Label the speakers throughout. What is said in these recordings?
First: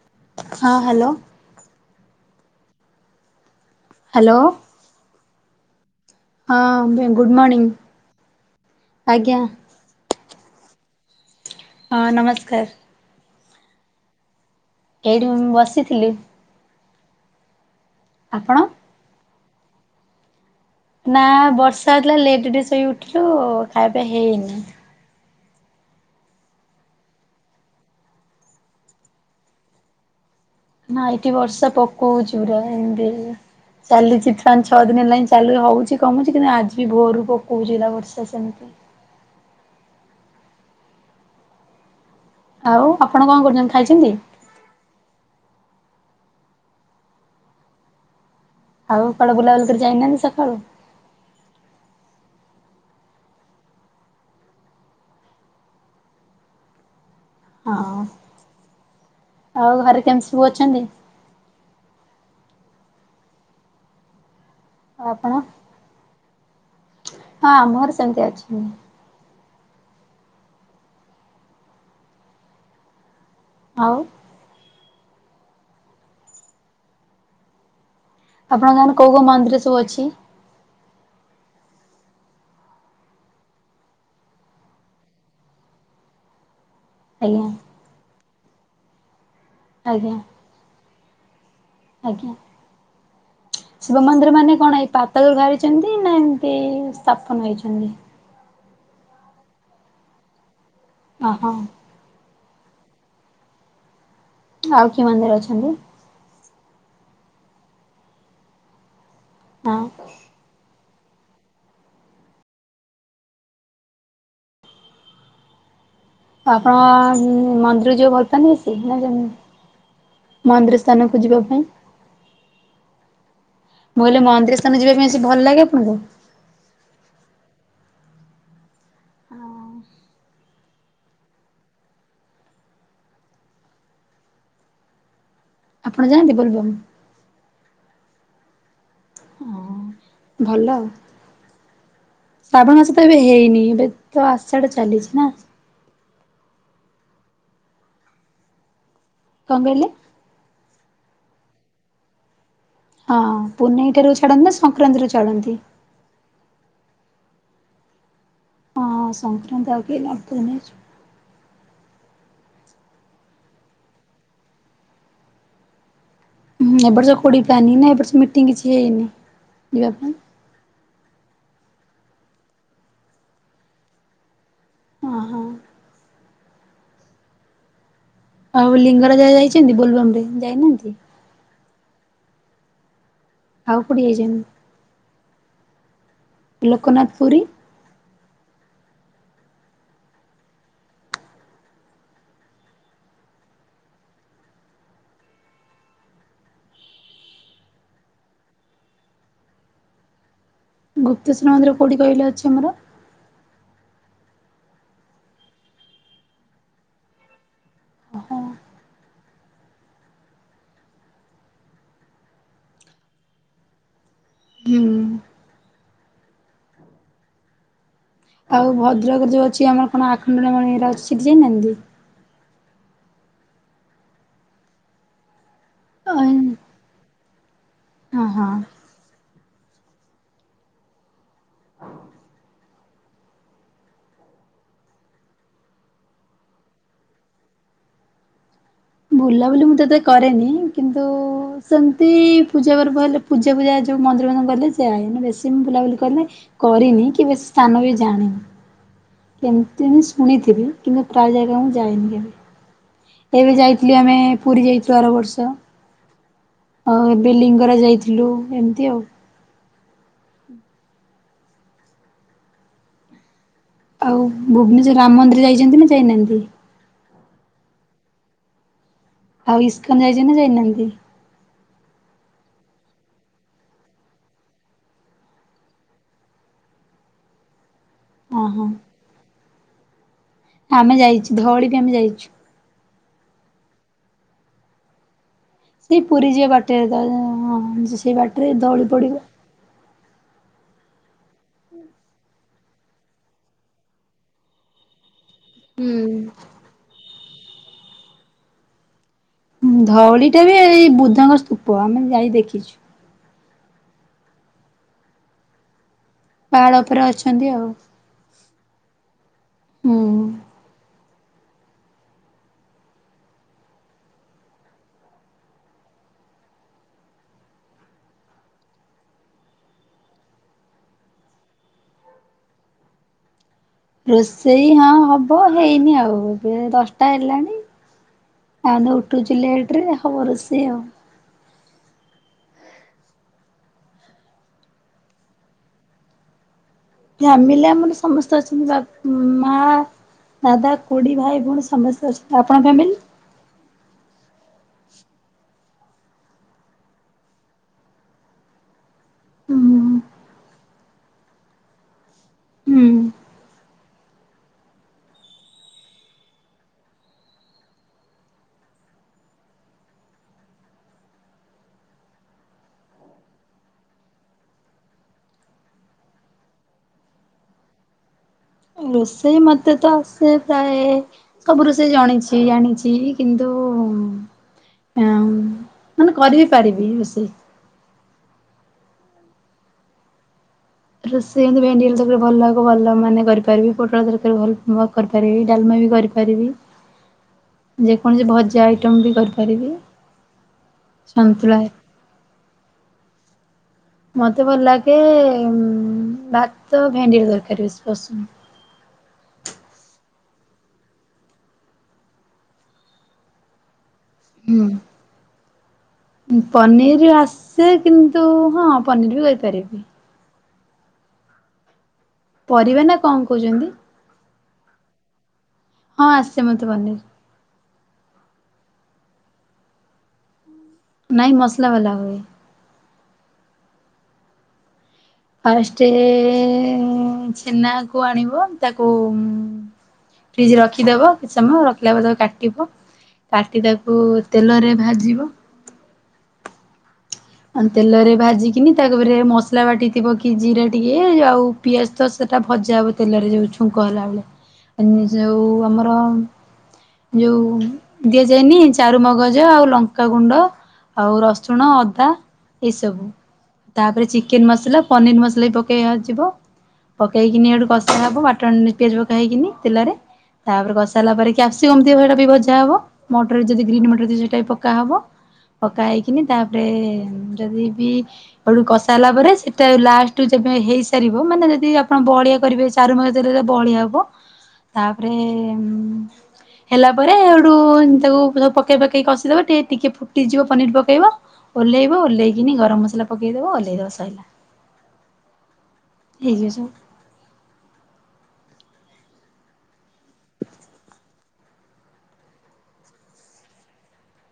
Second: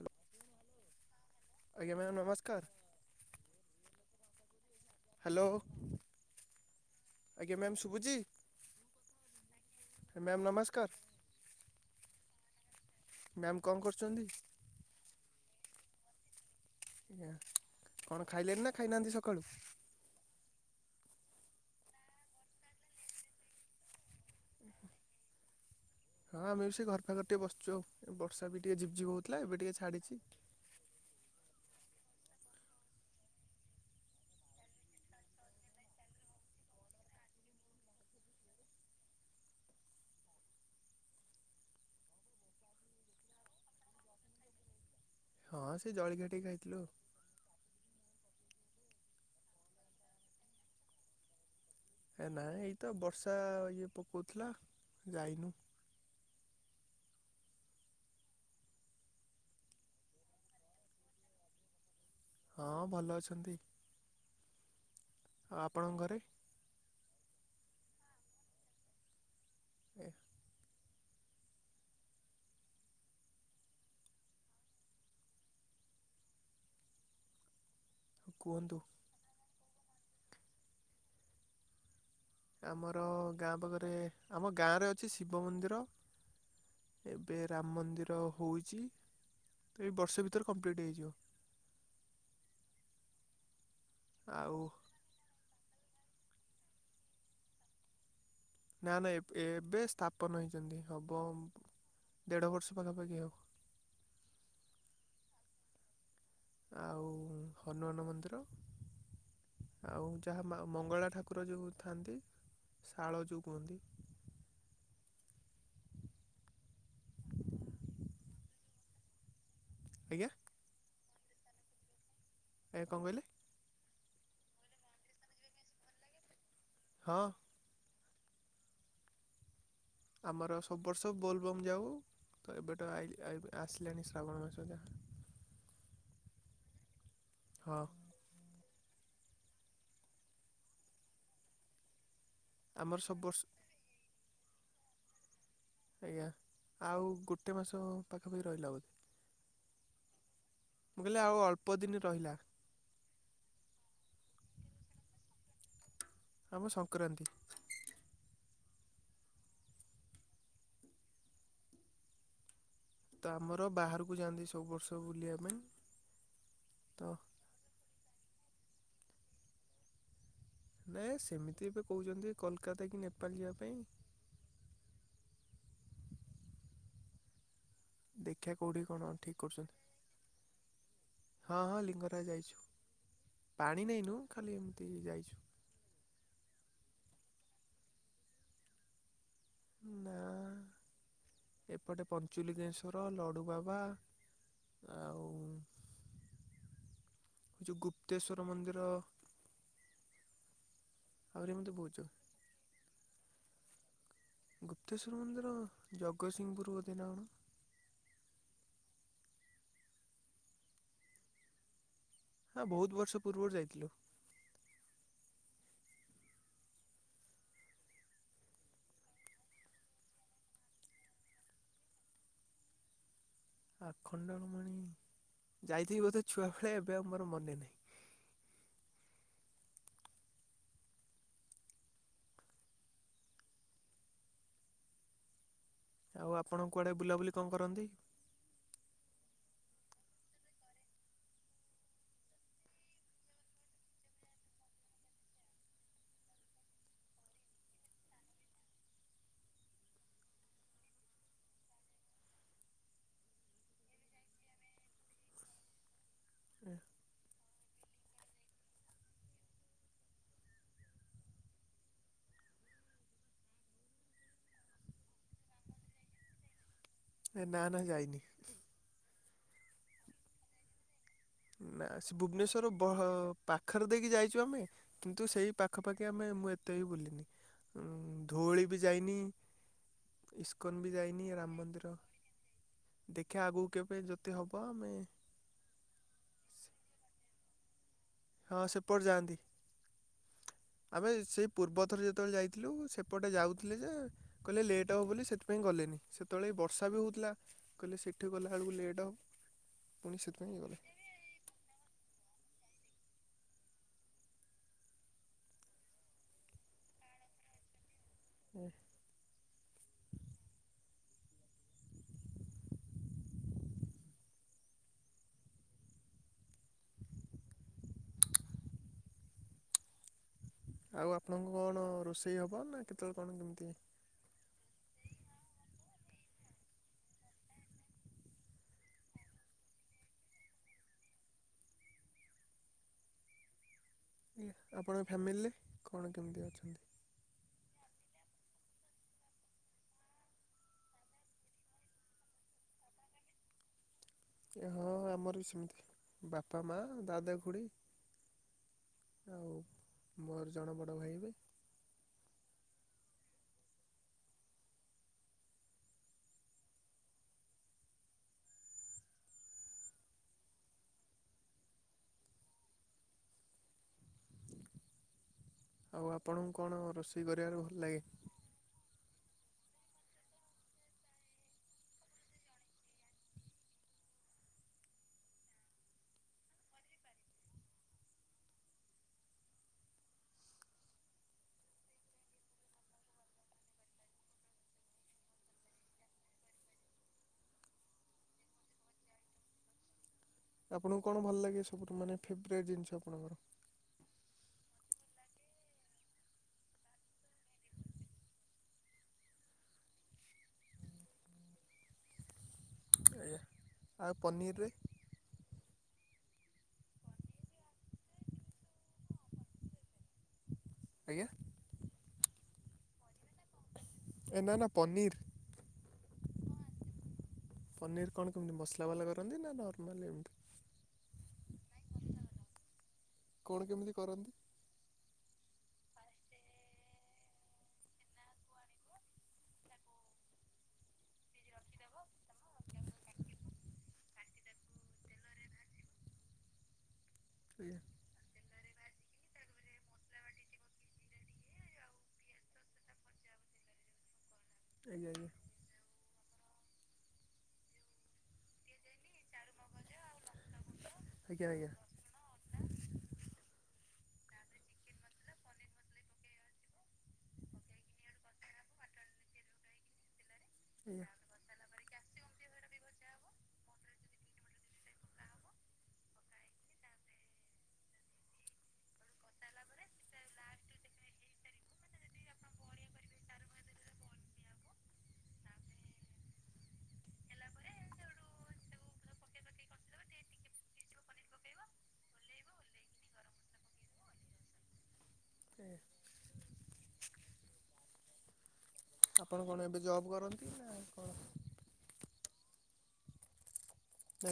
Speaker 1: Hello.
Speaker 2: ହଁ hello.
Speaker 1: ଆଜ୍ଞା ma'am ନମସ୍କାର।
Speaker 2: ହ୍ୟାଲୋ।
Speaker 1: ହ୍ୟାଲୋ।
Speaker 2: ହଁ ବେ ଗୁଡ଼୍
Speaker 1: ଆଜ୍ଞା
Speaker 2: ମର୍ଣ୍ଣିିଂ
Speaker 1: ମ୍ୟାମ୍ ଶୁଭୁଛି
Speaker 2: ଆଜ୍ଞା।
Speaker 1: ମ୍ୟାମ୍ ନମସ୍କାର।
Speaker 2: ହଁ ନମସ୍କାର।
Speaker 1: ମ୍ୟାମ କଣ କରୁଚନ୍ତି?
Speaker 2: ଏଇଠି ମୁଁ ବସିଥିଲି।
Speaker 1: ଆଜ୍ଞା କଣ
Speaker 2: ଆପଣ?
Speaker 1: ଖାଇଲେଣିି ନା ଖାଇନାହାନ୍ତି ସକାଳୁ?
Speaker 2: ନା ବର୍ଷା ହେଇଥିଲା ଲେଟ ରେ ଟିକେ ଶୋଇ ଉଠିଲୁ ଖାଆ ପିଆ ହେଇନି।
Speaker 1: ହଁ ଆମେ ବି ସେ ଘର ପାଖରେ ଟିକେ ବସିଚୁ ଆଉ। ଏ ବର୍ଷା ବି ଟିକେ ଝିପ୍ ଝିପ୍ ହଉଥିଲା ଏବେ ଟିକେ ଛାଡିଚି।
Speaker 2: ନା ଏଠି ବର୍ଷା ପକଉଛି ପୁରା ଏମିତି ହେଇକି। ଚାଲିଛି ପାଞ୍ଚ ଛଅ ଦିନ ହେଲାଇଁ ଚାଲୁ ହେଉଛି କମୁଛି କିନ୍ତୁ ଆଜି ଭୋରୁ ପକଉଛି ରା ବର୍ଷା ସେମିତି। ଆଉ ଆପଣ କଣ କରୁଛନ୍ତି ଖାଇଛନ୍ତି?
Speaker 1: ହଁ ସେ ଜଳଖିଆ ଟିକେ ଖାଇଥିଲୁ।
Speaker 2: ଆଉ କୁଆଡେ ବୁଲାବୁଲି କରି ଯାଇନାହାନ୍ତି ସକାଳୁ?
Speaker 1: ଏ ନାାଇ ଏଇ ତ ବର୍ଷା ଇଏ ପକାଉଥିଲା ଯାଇନୁ।
Speaker 2: ହଁ ଆଉ ଘରେ କେମିତି ସବୁ ଅଛନ୍ତି?
Speaker 1: ହଁ ଭଲ ଅଛନ୍ତି।
Speaker 2: ଆଉ ଆପଣ
Speaker 1: ଆପଣଙ୍କ ଘରେ
Speaker 2: ହଁ ଆମ ଘରେ ସେମିତି ଅଛନ୍ତି।
Speaker 1: ହଁ।
Speaker 2: ଆଉ। ଆପଣଙ୍କ
Speaker 1: କୁହନ୍ତୁ
Speaker 2: ଗାଁରେ କୋଉ କୋଉ ମନ୍ଦିର ସବୁ ଅଛି?
Speaker 1: ଆମର ଗାଁ ପାଖରେ ଆମ ଗାଁରେ ଅଛି ଶିବ ମନ୍ଦିର। ଏବେ
Speaker 2: ଆଜ୍ଞା
Speaker 1: ରାମ ମନ୍ଦିର ହଉଚି। ତ ଏଇ
Speaker 2: ଆଜ୍ଞା
Speaker 1: ବର୍ଷ ଭିତରେ କମ୍ପ୍ଲିଟ୍ ହେଇଯିବ।
Speaker 2: ଆଜ୍ଞା ଶିବ ମନ୍ଦିର ମାନେ
Speaker 1: ଆଉ
Speaker 2: କଣ ହେଇପ ରୁ ବାହାରିଛନ୍ତି ନା ଏମତି ସ୍ଥାପନ ହେଇଛନ୍ତି?
Speaker 1: ନା ନା ଏବେ ସ୍ଥାପନ ହେଇଛନ୍ତି ହବ
Speaker 2: ଓହୋ
Speaker 1: ଦେଢ଼ ବର୍ଷ ପାଖାପାଖି ହବ।
Speaker 2: ଆଉ କିଏ ମନ୍ଦିର ଅଛନ୍ତି?
Speaker 1: ଆଉ ହନୁମାନ ମନ୍ଦିର
Speaker 2: ହଁ
Speaker 1: ଆଉ ଯାହା ମା ମଙ୍ଗଳା ଠାକୁର ଯେଉଁ ଥାଆନ୍ତି, ଶାଳ ଯେଉଁ କୁହନ୍ତି।
Speaker 2: ଆପଣ ମନ୍ଦିର ଯିବ ଭଲ ପାନ୍ତି ସ ନା ଜମ
Speaker 1: ଆଜ୍ଞା।
Speaker 2: ମନ୍ଦିର ସ୍ଥାନକୁ ଯିବା ପାଇଁ
Speaker 1: ଏ କଣ କହିଲେ?
Speaker 2: ମୁଁହିଲଲେ ମନ୍ଦିର ସ୍ଥାନ ଯିବା ପାଇଁ ଆସି ଭଲ ଲାଗେ ଆପଣଙ୍କୁ?
Speaker 1: ହଁ। ଆମର ସବୁ ବର୍ଷ ବୋଲବମ୍ ଯାଉ। ତ ଏବେଠ ଆସିଲାଣି ଶ୍ରାବଣ ମାସ ହରିକା।
Speaker 2: ଆପଣ ଯାଆନ୍ତି ବୋଲବମ୍?
Speaker 1: ହଁ।
Speaker 2: ହଁ ଭଲ ଶ୍ରାବଣ ମାସ
Speaker 1: ଆମର
Speaker 2: ତ
Speaker 1: ସବୁ
Speaker 2: ଏବେ
Speaker 1: ବର୍ଷ
Speaker 2: ହେଇନି ଏବେ? ତ ଆସଡେ ଚାଲିଛି ନା?
Speaker 1: ଆଜ୍ଞା ଆଉ ଗୋଟେ ମାସ ପାଖାପାଖି ରହିଲା ବୋଧେ।
Speaker 2: କଣ କହିଲେ?
Speaker 1: ମୁଁ କହିଲି ଆଉ ଅଳ୍ପ ଦିନ ରହିଲା।
Speaker 2: ହଁ ପୁନେଇଠାରୁ ଛାଡ଼ନ୍ତି ନା ସଂକ୍ରାନ୍ତିରୁୁ ଛାଡନ୍ତି।
Speaker 1: ଆମ ସଂକ୍ରାନ୍ତି।
Speaker 2: ହଁ ସଂକ୍ରାନ୍ତି ଆଉ କେ
Speaker 1: ତ ଆମର ବାହାରକୁ ଯାଆନ୍ତି ସବୁ ବର୍ଷ ବୁଲିବା ପାଇଁ।
Speaker 2: ହୁଁ
Speaker 1: ତ
Speaker 2: ଏପଟ ସେ କୋଡି ପାନି ନା ଏ ସେ ମିଟିଂ କିଛି ହେଇନି ଯିବା ପାଇଁ।
Speaker 1: ନାଇ ସେମିତି ଏବେ କହୁଛନ୍ତି କୋଲକାତା କି ନେପାଳ ଯିବା ପାଇଁ।
Speaker 2: ହଁ ହଁ।
Speaker 1: ଦେଖିବା
Speaker 2: ଆଉ
Speaker 1: କୋଉଠି କଣ
Speaker 2: ଲିଙ୍ଗରାଜା
Speaker 1: ଠିକ୍ କରୁଛନ୍ତି
Speaker 2: ଯାଇଛନ୍ତି ବୋଲଭମ ରେ ଯାଇନାହାନ୍ତି।
Speaker 1: ହଁ ହଁ ଲିଙ୍ଗରାଜ ଯାଇଛୁ
Speaker 2: ଆଉ
Speaker 1: ପାଣି
Speaker 2: କୋଉଠି
Speaker 1: ନେଇାଇନୁ ଖାଲି
Speaker 2: ଯାଇଛନ୍ତି
Speaker 1: ଏମିତି ଯାଇଛୁ।
Speaker 2: ଲୋକନାଥ ପୁରୀ।
Speaker 1: ନା। ଏପଟେ ପଞ୍ଚୁଲିଙ୍ଗେଶ୍ଵର, ଲଡ଼ୁବାବା ଆଉ ହେ ଯଉ ଗୁପ୍ତେଶ୍ୱର ମନ୍ଦିର ଆହୁରି
Speaker 2: ଗୁପ୍ତେଶ୍ୱର ମନ୍ଦିର
Speaker 1: ଏମିତି
Speaker 2: କୋଉଠି
Speaker 1: ବହୁତ୍ ଜଣ।
Speaker 2: କହିଲେ ଅଛି ଆମର?
Speaker 1: ଗୁପ୍ତେଶ୍ୱର ମନ୍ଦିର ଜଗତସିଂହପୁର ବୋଧେ ନା କଣ।
Speaker 2: ଓହୋ
Speaker 1: ଆ ବହୁତ୍ ବର୍ଷ ପୂର୍ବରୁ ଯାଇଥିଲୁ।
Speaker 2: ହୁଁ। ଆଉ ଭଦ୍ରକ ରେ ଯୋଉ ଅଛି ଆମର କଣ ଆଖଣ୍ଡଳମଣି ଏରା ଅଛି ସେଠି ଯାଇନାହାନ୍ତି?
Speaker 1: ଆଖଣ୍ଡଳମଣି, ଯାଇଥିବି
Speaker 2: ଅ
Speaker 1: ବୋଧେ ଛୁଆବେଳେ ଏବେ ଆଉ ମୋର ମନେ ନାହିଁ।
Speaker 2: ହଁ ହଁ।
Speaker 1: ଆଉ ଆପଣ କୁଆଡେ ବୁଲାବୁଲି କଣ କରନ୍ତି?
Speaker 2: ବୁଲାବୁଲି ମୁଁ ତ ଏତେ କରେନି, କିନ୍ତୁ ସେମିତି ପୂଜା ପର୍ବ ହେଲେ ପୂଜା ଫୁଜା ଯଉ ମନ୍ଦିର ଫନ୍ଦିର ଗଲେ ଯାଏ। ବେଶୀ ମୁଁ ବୁଲା ବୁଲି କରିଲେ କରିନି କି ବେଶୀ ସ୍ଥାନ ବି ଜାଣିନି। କେମିତି ବି ଶୁଣିଥିବି କିନ୍ତୁ ପ୍ରାୟ ଜାଗା ମୁଁ ଯାଇନି କେଭେ। ଏବେ ଯାଇଥିଲୁ ଆମେ ପୁରୀ ଯାଇଥିଲୁ ଆର ବର୍ଷ।
Speaker 1: ହଁ
Speaker 2: ଆଉ ଏବେ ଲିଙ୍ଗରାଜ ଯାଇଥିଲୁ ଏମିତି ଆଉ। ଆଉ ଭୁବନେଶ୍ୱର ରାମ ମନ୍ଦିର ଯାଇଛନ୍ତି ନା ଯାଇନାହାନ୍ତି?
Speaker 1: ଏ ନା ନା ଯାଇନି।
Speaker 2: ଆଉ ଇସ୍କନ୍ ଯାଇଛନ୍ତି ନା ଯାଇନାହାନ୍ତି?
Speaker 1: ନା ସେ ଭୁବନେଶ୍ଵର ବହ ପାଖରେ ଦେଇକି ଯାଇଚୁ ଆମେ କିନ୍ତୁ ସେଇ ପାଖାପାଖି ଆମେ ମୁଁ ଏତେ ବି ବୁଲିନି। ଉଁ ଧଉଳି
Speaker 2: ଓହୋ
Speaker 1: ବି ଯାଇନି। ଇସ୍କନ ବି
Speaker 2: ଆମେ
Speaker 1: ଯାଇନି।
Speaker 2: ଯାଇଛୁ
Speaker 1: ରାମ
Speaker 2: ଧଉଳି ବି ଆମେ
Speaker 1: ମନ୍ଦିର,
Speaker 2: ଯାଇଛୁ
Speaker 1: ଦେଖିବା ଆଗକୁ କେବେ ଯଦି ହବ ଆମେ
Speaker 2: ସେଇ ପୁରୀ ଯିବା ବାଟରେ [unintelligible] ସେଇ ବା-
Speaker 1: ହଁ ସେପଟେ ଯାଆନ୍ତି। ଆମେ ସେଇ ପୂର୍ବ ଥର ଯେତେବେଳେ ଯାଇଥିଲୁ ସେପଟେ ଯାଉଥିଲେ ଯେ କହିଲେ ଲେଟ୍ ହବ ବୋଲି ସେଥି ପାଇଁ ଗଲେନି।
Speaker 2: ହୁଁ
Speaker 1: ସେତେବେଳେ ବି ବର୍ଷା ବି ହେଉଥିଲା କହିଲେ ସେଠି ଗଲାବେଳକୁ ଲେଟ୍ ହେବ। ପୁଣି
Speaker 2: ଧଉଳି ଟା ବି
Speaker 1: ସେଥିପାଇଁ ଗଲେ
Speaker 2: ଏଇ ବୃଦ୍ଧଙ୍କ ସ୍ତୂପ। ଆମେ ଯାଇ ଦେଖିଚୁ। ପାହାଡ ଉପରେ ଅଛନ୍ତି ଆଉ। ହୁଁ।
Speaker 1: [inaudible] [inaudible] ଆଉ ଆପଣଙ୍କ କଣ ରୋଷେଇ ହବ ନା କେତେବେଳେ କଣ କେମିତି?
Speaker 2: ରୋଷେଇ ହଁ ହବ ହେଇନି ଆଉ। ଏବେ ଦଶଟା ହେଲାଣି। ଆମେ ତ ଉଠୁଚୁ ଲେଟ୍ ରେ ହବ ରୋଷେଇ ଆଉ।
Speaker 1: ଆପଣଙ୍କ ଫ୍ୟାମିଲିରେ କଣ କେମିତି ଅଛନ୍ତି?
Speaker 2: ଫ୍ୟାମିଲି ଆମର ସମସ୍ତେ ଅଛନ୍ତି ବାପ୍ ମା ଦାଦା, ଖୁଡି, ଭାଇ, ଭଉଣୀ ସମସ୍ତେ ଅଛନ୍ତି। ଆପଣଙ୍କ ଫ୍ୟାମିଲି?
Speaker 1: ହଁ ଆମର ବି ସେମିତି। ବାପା ମା ଦାଦା ଖୁଡି ଆଉ
Speaker 2: ହୁଁ
Speaker 1: ମୋର ଜଣେ ବଡ଼ ଭାଇ ହେବେ।
Speaker 2: ହୁଁ।
Speaker 1: ଆଉ ଆପଣଙ୍କୁ କଣ ରୋଷେଇ କରିବାରେ ଭଲ ଲାଗେ?
Speaker 2: ରୋଷେଇ ମ ତ ଆସେ ପ୍ରାୟେ। ସବୁ ରୋଷେଇ ଜଣିଛି ଜାଣିଛି କିନ୍ତୁ ହଁ କରିପାରିବି ରୋଷେଇ। ରୋଷେଇ ଭେଣ୍ଡିରକାର ଭଲ ଭଲ ମାନେ କରିପାରିବି ପୋଟଳ ତରକାରୀ ଭଲ କରିପାରିବି। ପାରିବି ଡାଲମା ବି କରିପାରିବି।
Speaker 1: [inaudible]
Speaker 2: ଯେକୌଣସି ଭଜା ଆଇଟମ୍ ବି କରିପାରିବି।
Speaker 1: ଆପଣଙ୍କୁ କଣ ଭଲ
Speaker 2: ସନ୍ତୁଳା
Speaker 1: ଲାଗେ ସବୁଠୁ ମାନେ ଫେବେରାଟ୍ ଜିନିଷ ଆପଣଙ୍କର।
Speaker 2: ମତେ ଭଲ ଲାଗେ ଭାତ ଭେଣ୍ଡି ତରକିରି ପସନ୍ଦ।
Speaker 1: [unintelligible] [unintelligible]
Speaker 2: ପନିରି ଆସେ କିନ୍ତୁ ହ ପନିର ବି କରିପାରିବି।
Speaker 1: ଆଜ୍ଞା।
Speaker 2: ପରିବା ନା କଣ କହୁଛନ୍ତି।
Speaker 1: ଏ ନା ନା ପନିରି।
Speaker 2: ହଁ ଆସେ ମୋତେ ପନିର।
Speaker 1: ପନିର୍ କଣ କେମିତି ମସଲା ବାଲା କରନ୍ତି ନା ନର୍ମାଲ ଏମିତି।
Speaker 2: ନାଇଁ ମସଲା ବାଲା ହୁଏ।
Speaker 1: [unintelligible] କଣ କେମିତି କରନ୍ତି?
Speaker 2: ଫାଷ୍ଟେ ଛେନା କୁ ଆଣିବ ତାକୁ। ଫ୍ରିଜ ରେ ରଖିଦବ। କିଛି ସମୟ ରଖିଲା ପର୍ଯ୍ୟନ୍ତ କାଟିବ କାଟି ତାକୁ ତେଲରେ ଭାଜିବ। ଆଉ
Speaker 1: ଆଜ୍ଞା
Speaker 2: ତେଲରେ ଭାଜିିକି। କିିନି ତାପରେ ମସଲା ବାଟି ଥିବ କି ଜିରା ଟିକେ ଆଉ ପିଆଜ ତ ସେଇଟା ଭଜା ହେବ ତେଲରେ ଯେଉ [unintelligible]
Speaker 1: [unintelligible]
Speaker 2: ଯୋଉ ଆମର ଯୋଉ ଦିଆଯାଏନି ଚାରୁମଗଜ ଆଉ ଲଙ୍କାଗୁଣ୍ଡ ଆଉ
Speaker 1: ଆଜ୍ଞା ଆଜ୍ଞା
Speaker 2: ରସୁଣ
Speaker 1: ଆଜ୍ଞା।
Speaker 2: ଅଦା ଏଇସବୁ ତାପରେ ଚିକେନ ମସଲା ପନିର ମସଲା ବି ପକେଇବାଯିବ। ପକେଇକିନି ଏଠୁ କଷା ହେବ ବାଟଣ ପିଆଜ ପକେଇକିନି ତେଲରେ ତାପରେ କଷା ହେଲା ପରେ କ୍ୟାପ୍ସିକମ୍ ଥିବ ସେଇଟା ବି ଭଜା ହବ ମଟର ଯଦି ଗ୍ରୀନ୍ ମଟର ଥିବ ସେଇଟା ବି ପକ୍କା ହବ। ପକା ହେଇକିନି ତାପରେ ଯଦି ବି ଆଠୁ କସାରଲା ପରେ ସେଟା ଲାଷ୍ଟବେ ହେଇସାରିବ ମାନେ ଯଦି ଆପଣ ବହଳିଆ କରିବେ ଚାରିମଜ୍ ଦେଲେ ରେ ବଳିଆ ହବ, ତାପରେ ହେଲା ପରେ ସେଉଠୁ ତାକୁ ସବୁ ପକାଇ ପକେଇକି କଷିଦେବ ଟିକେ ଟିକିଏ ଫୁଟିଯିବ ପନିର୍ ପକାଇବ। ଓହ୍ଲେଇବ ଓହ୍ଲେଇକିନି ଗରମ ମସଲା ପକେଇଦବ ଓଲ୍ହେଇ ଦବ ସରିଲା।
Speaker 1: [unintelligible]
Speaker 2: ଠିକ୍।
Speaker 1: ଆପଣ କଣ ଏବେ ଜବ କରନ୍ତି ନା କଣ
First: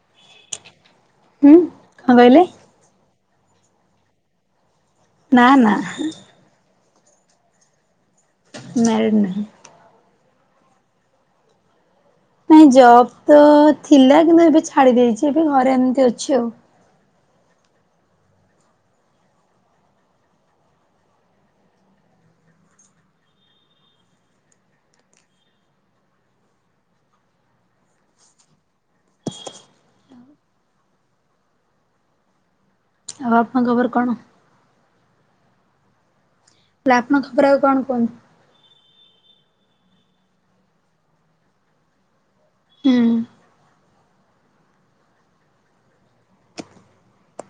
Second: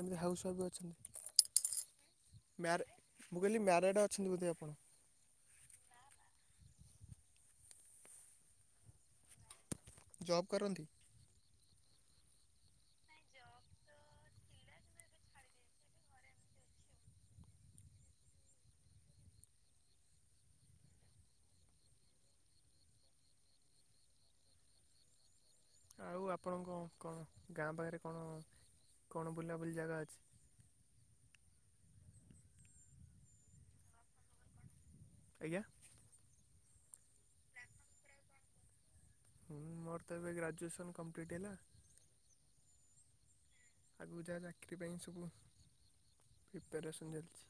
Speaker 1: ଆମତି ହାଉସ୍ୱାଫ ବି ଅଛନ୍ତି?
Speaker 2: ହୁଁ କଣ କହିଲେ?
Speaker 1: ମ୍ୟାରେ ମୁଁ କହିଲି ମ୍ୟାରେଡ଼୍ ଅଛନ୍ତି ବୋଧେ ଆପଣ?
Speaker 2: ନା ନା। ମ୍ୟାରେଡ ନାହିଁ।
Speaker 1: ଜବ୍ କରନ୍ତି?
Speaker 2: ନାଇଁ ଜବ୍ ତ ଥିଲା କିନ୍ତୁ ଏବେ ଛାଡ଼ି ଦେଇଛି ଏବେ ଘରେ ଏମିତି ଅଛି ଆଉ।
Speaker 1: ଆଉ ଆପଣଙ୍କ କଣ ଗାଁ ପାଖରେ କଣ କଣ ବୁଲାବୁଲି ଜାଗା ଅଛି?
Speaker 2: ଆଉ ଆପଣଙ୍କବର କଣ?
Speaker 1: ଆଜ୍ଞା?
Speaker 2: [unintelligible]
Speaker 1: ହୁଁ ମୋର ତ ଏବେ ଗ୍ରାଜୁଏସନ କମ୍ପ୍ଲିଟ୍ ହେଲା।
Speaker 2: ହୁଁ।
Speaker 1: ଆଗକୁ ଯାହା ଚାକିରି ପାଇଁ ସବୁ ପ୍ରିପାରେସନ ଚାଲିଛି।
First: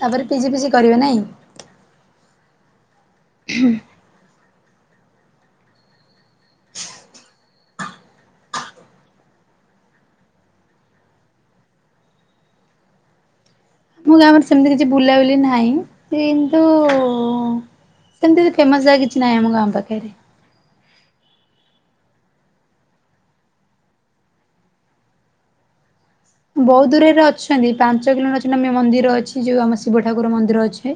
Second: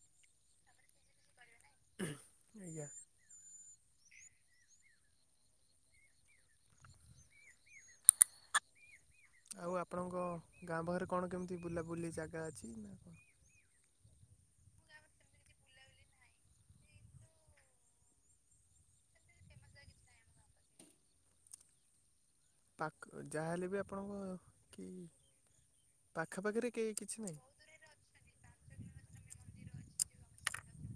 Speaker 2: ତାପରେ ପିଜି ଫିଜି କରିବେ ନାଇଁ?
Speaker 1: ଆଜ୍ଞା।
Speaker 2: ହୁଁ
Speaker 1: ଆଉ ଆପଣଙ୍କ ଗାଁ ପାଖରେ କଣ କେମିତି ବୁଲାବୁଲି ଜାଗା ଅଛି ନା କଣ?
Speaker 2: ମୋ ଗାଁରେ ସେମିତି କିଛି ବୁଲାବୁଲି ନାହିଁ କିନ୍ତୁ ସେମିତି ଫେମସ ଜାଗା କିଛି ନାହିଁ ଆମ ଗାଁ ପାଖରେ।
Speaker 1: ପାଖ ଯାହାହେଲେ ବି ଆପଣଙ୍କ କି ପାଖାପାଖିରେ
Speaker 2: ବହୁତ
Speaker 1: କେହି କିଛି
Speaker 2: ଦୂରରେ
Speaker 1: ନାହିଁ?
Speaker 2: ଅଛନ୍ତି ପାଞ୍ଚ କିଲୋମିଟର ମନ୍ଦିର ଅଛି ଯୋଉ ଆମ ଶିବ ଠାକୁର ମନ୍ଦିର ଅଛି।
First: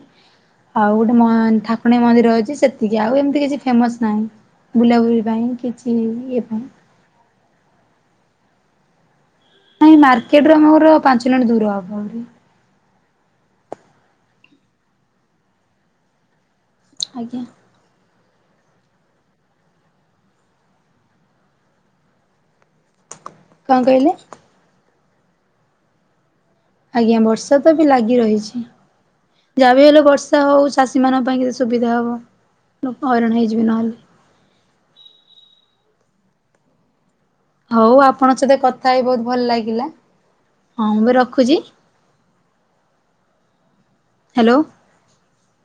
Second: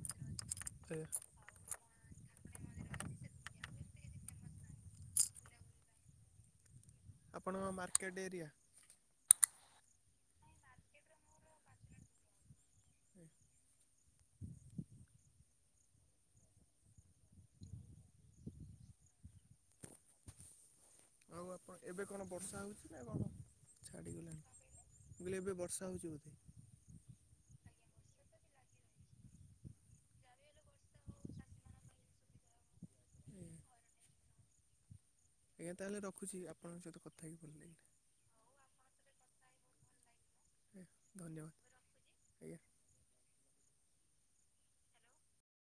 Speaker 2: ଆଉ
Speaker 1: ଆଜ୍ଞା
Speaker 2: ଗୋଟେ ଆମ ଠା ଆଣୀ ମନ୍ଦିର ଅଛି ସେତିକି ଆଉ ଏମିତି କିଛି ଫେମସ୍ ନାହିଁ ବୁଲାବୁଲି ପାଇଁ କିଛି ଇଏ ପାଇଁ।
Speaker 1: ଆପଣଙ୍କ ମାର୍କେଟ୍ ଏରିଆ?
Speaker 2: ନାଇଁ ମାର୍କେଟ ରୁ ଆମର ପାଞ୍ଚ ମିନିଟ ଦୂର ହବ।
Speaker 1: ହୁଁ
Speaker 2: ଆଜ୍ଞା।
Speaker 1: ଆଉ ଆପଣ ଏବେ କଣ ବର୍ଷା ହେଉଛି ନା କଣ
Speaker 2: କଣ କହିଲେ?
Speaker 1: ଛାଡ଼ିଗଲାଣି? ବୋଇଲେ ଏବେ ବର୍ଷା ହଉଛି ବୋଧେ?
Speaker 2: ଆଜ୍ଞା ବର୍ଷା ତ ଏବେ ଲାଗି ରହିଛି। ଯାହା ବି ହେଲେ ବର୍ଷା ହଉ ଚାଷୀ ମାନଙ୍କ ପାଇଁ କି ସୁବିଧା ହବ ଲୋକ ହଇରାଣ ହେଇଯିବେ ନହେଲେ।
Speaker 1: ଆଜ୍ଞା ତାହେଲେ ରଖୁଛି ଆପଣଙ୍କ ସହିତ କ
Speaker 2: ହଉ ଆପଣଙ୍କ ସହିତ କଥା ହେଇ ବହୁତ ଭଲ ଲାଗିଲା।
Speaker 1: ଜ୍ଞା
Speaker 2: ହଁ ମୁଁ ବି
Speaker 1: ଧନ୍ୟବାଦ
Speaker 2: ରଖୁଛି
Speaker 1: ଆଜ୍ଞା।
Speaker 2: ହ୍ୟାଲୋ।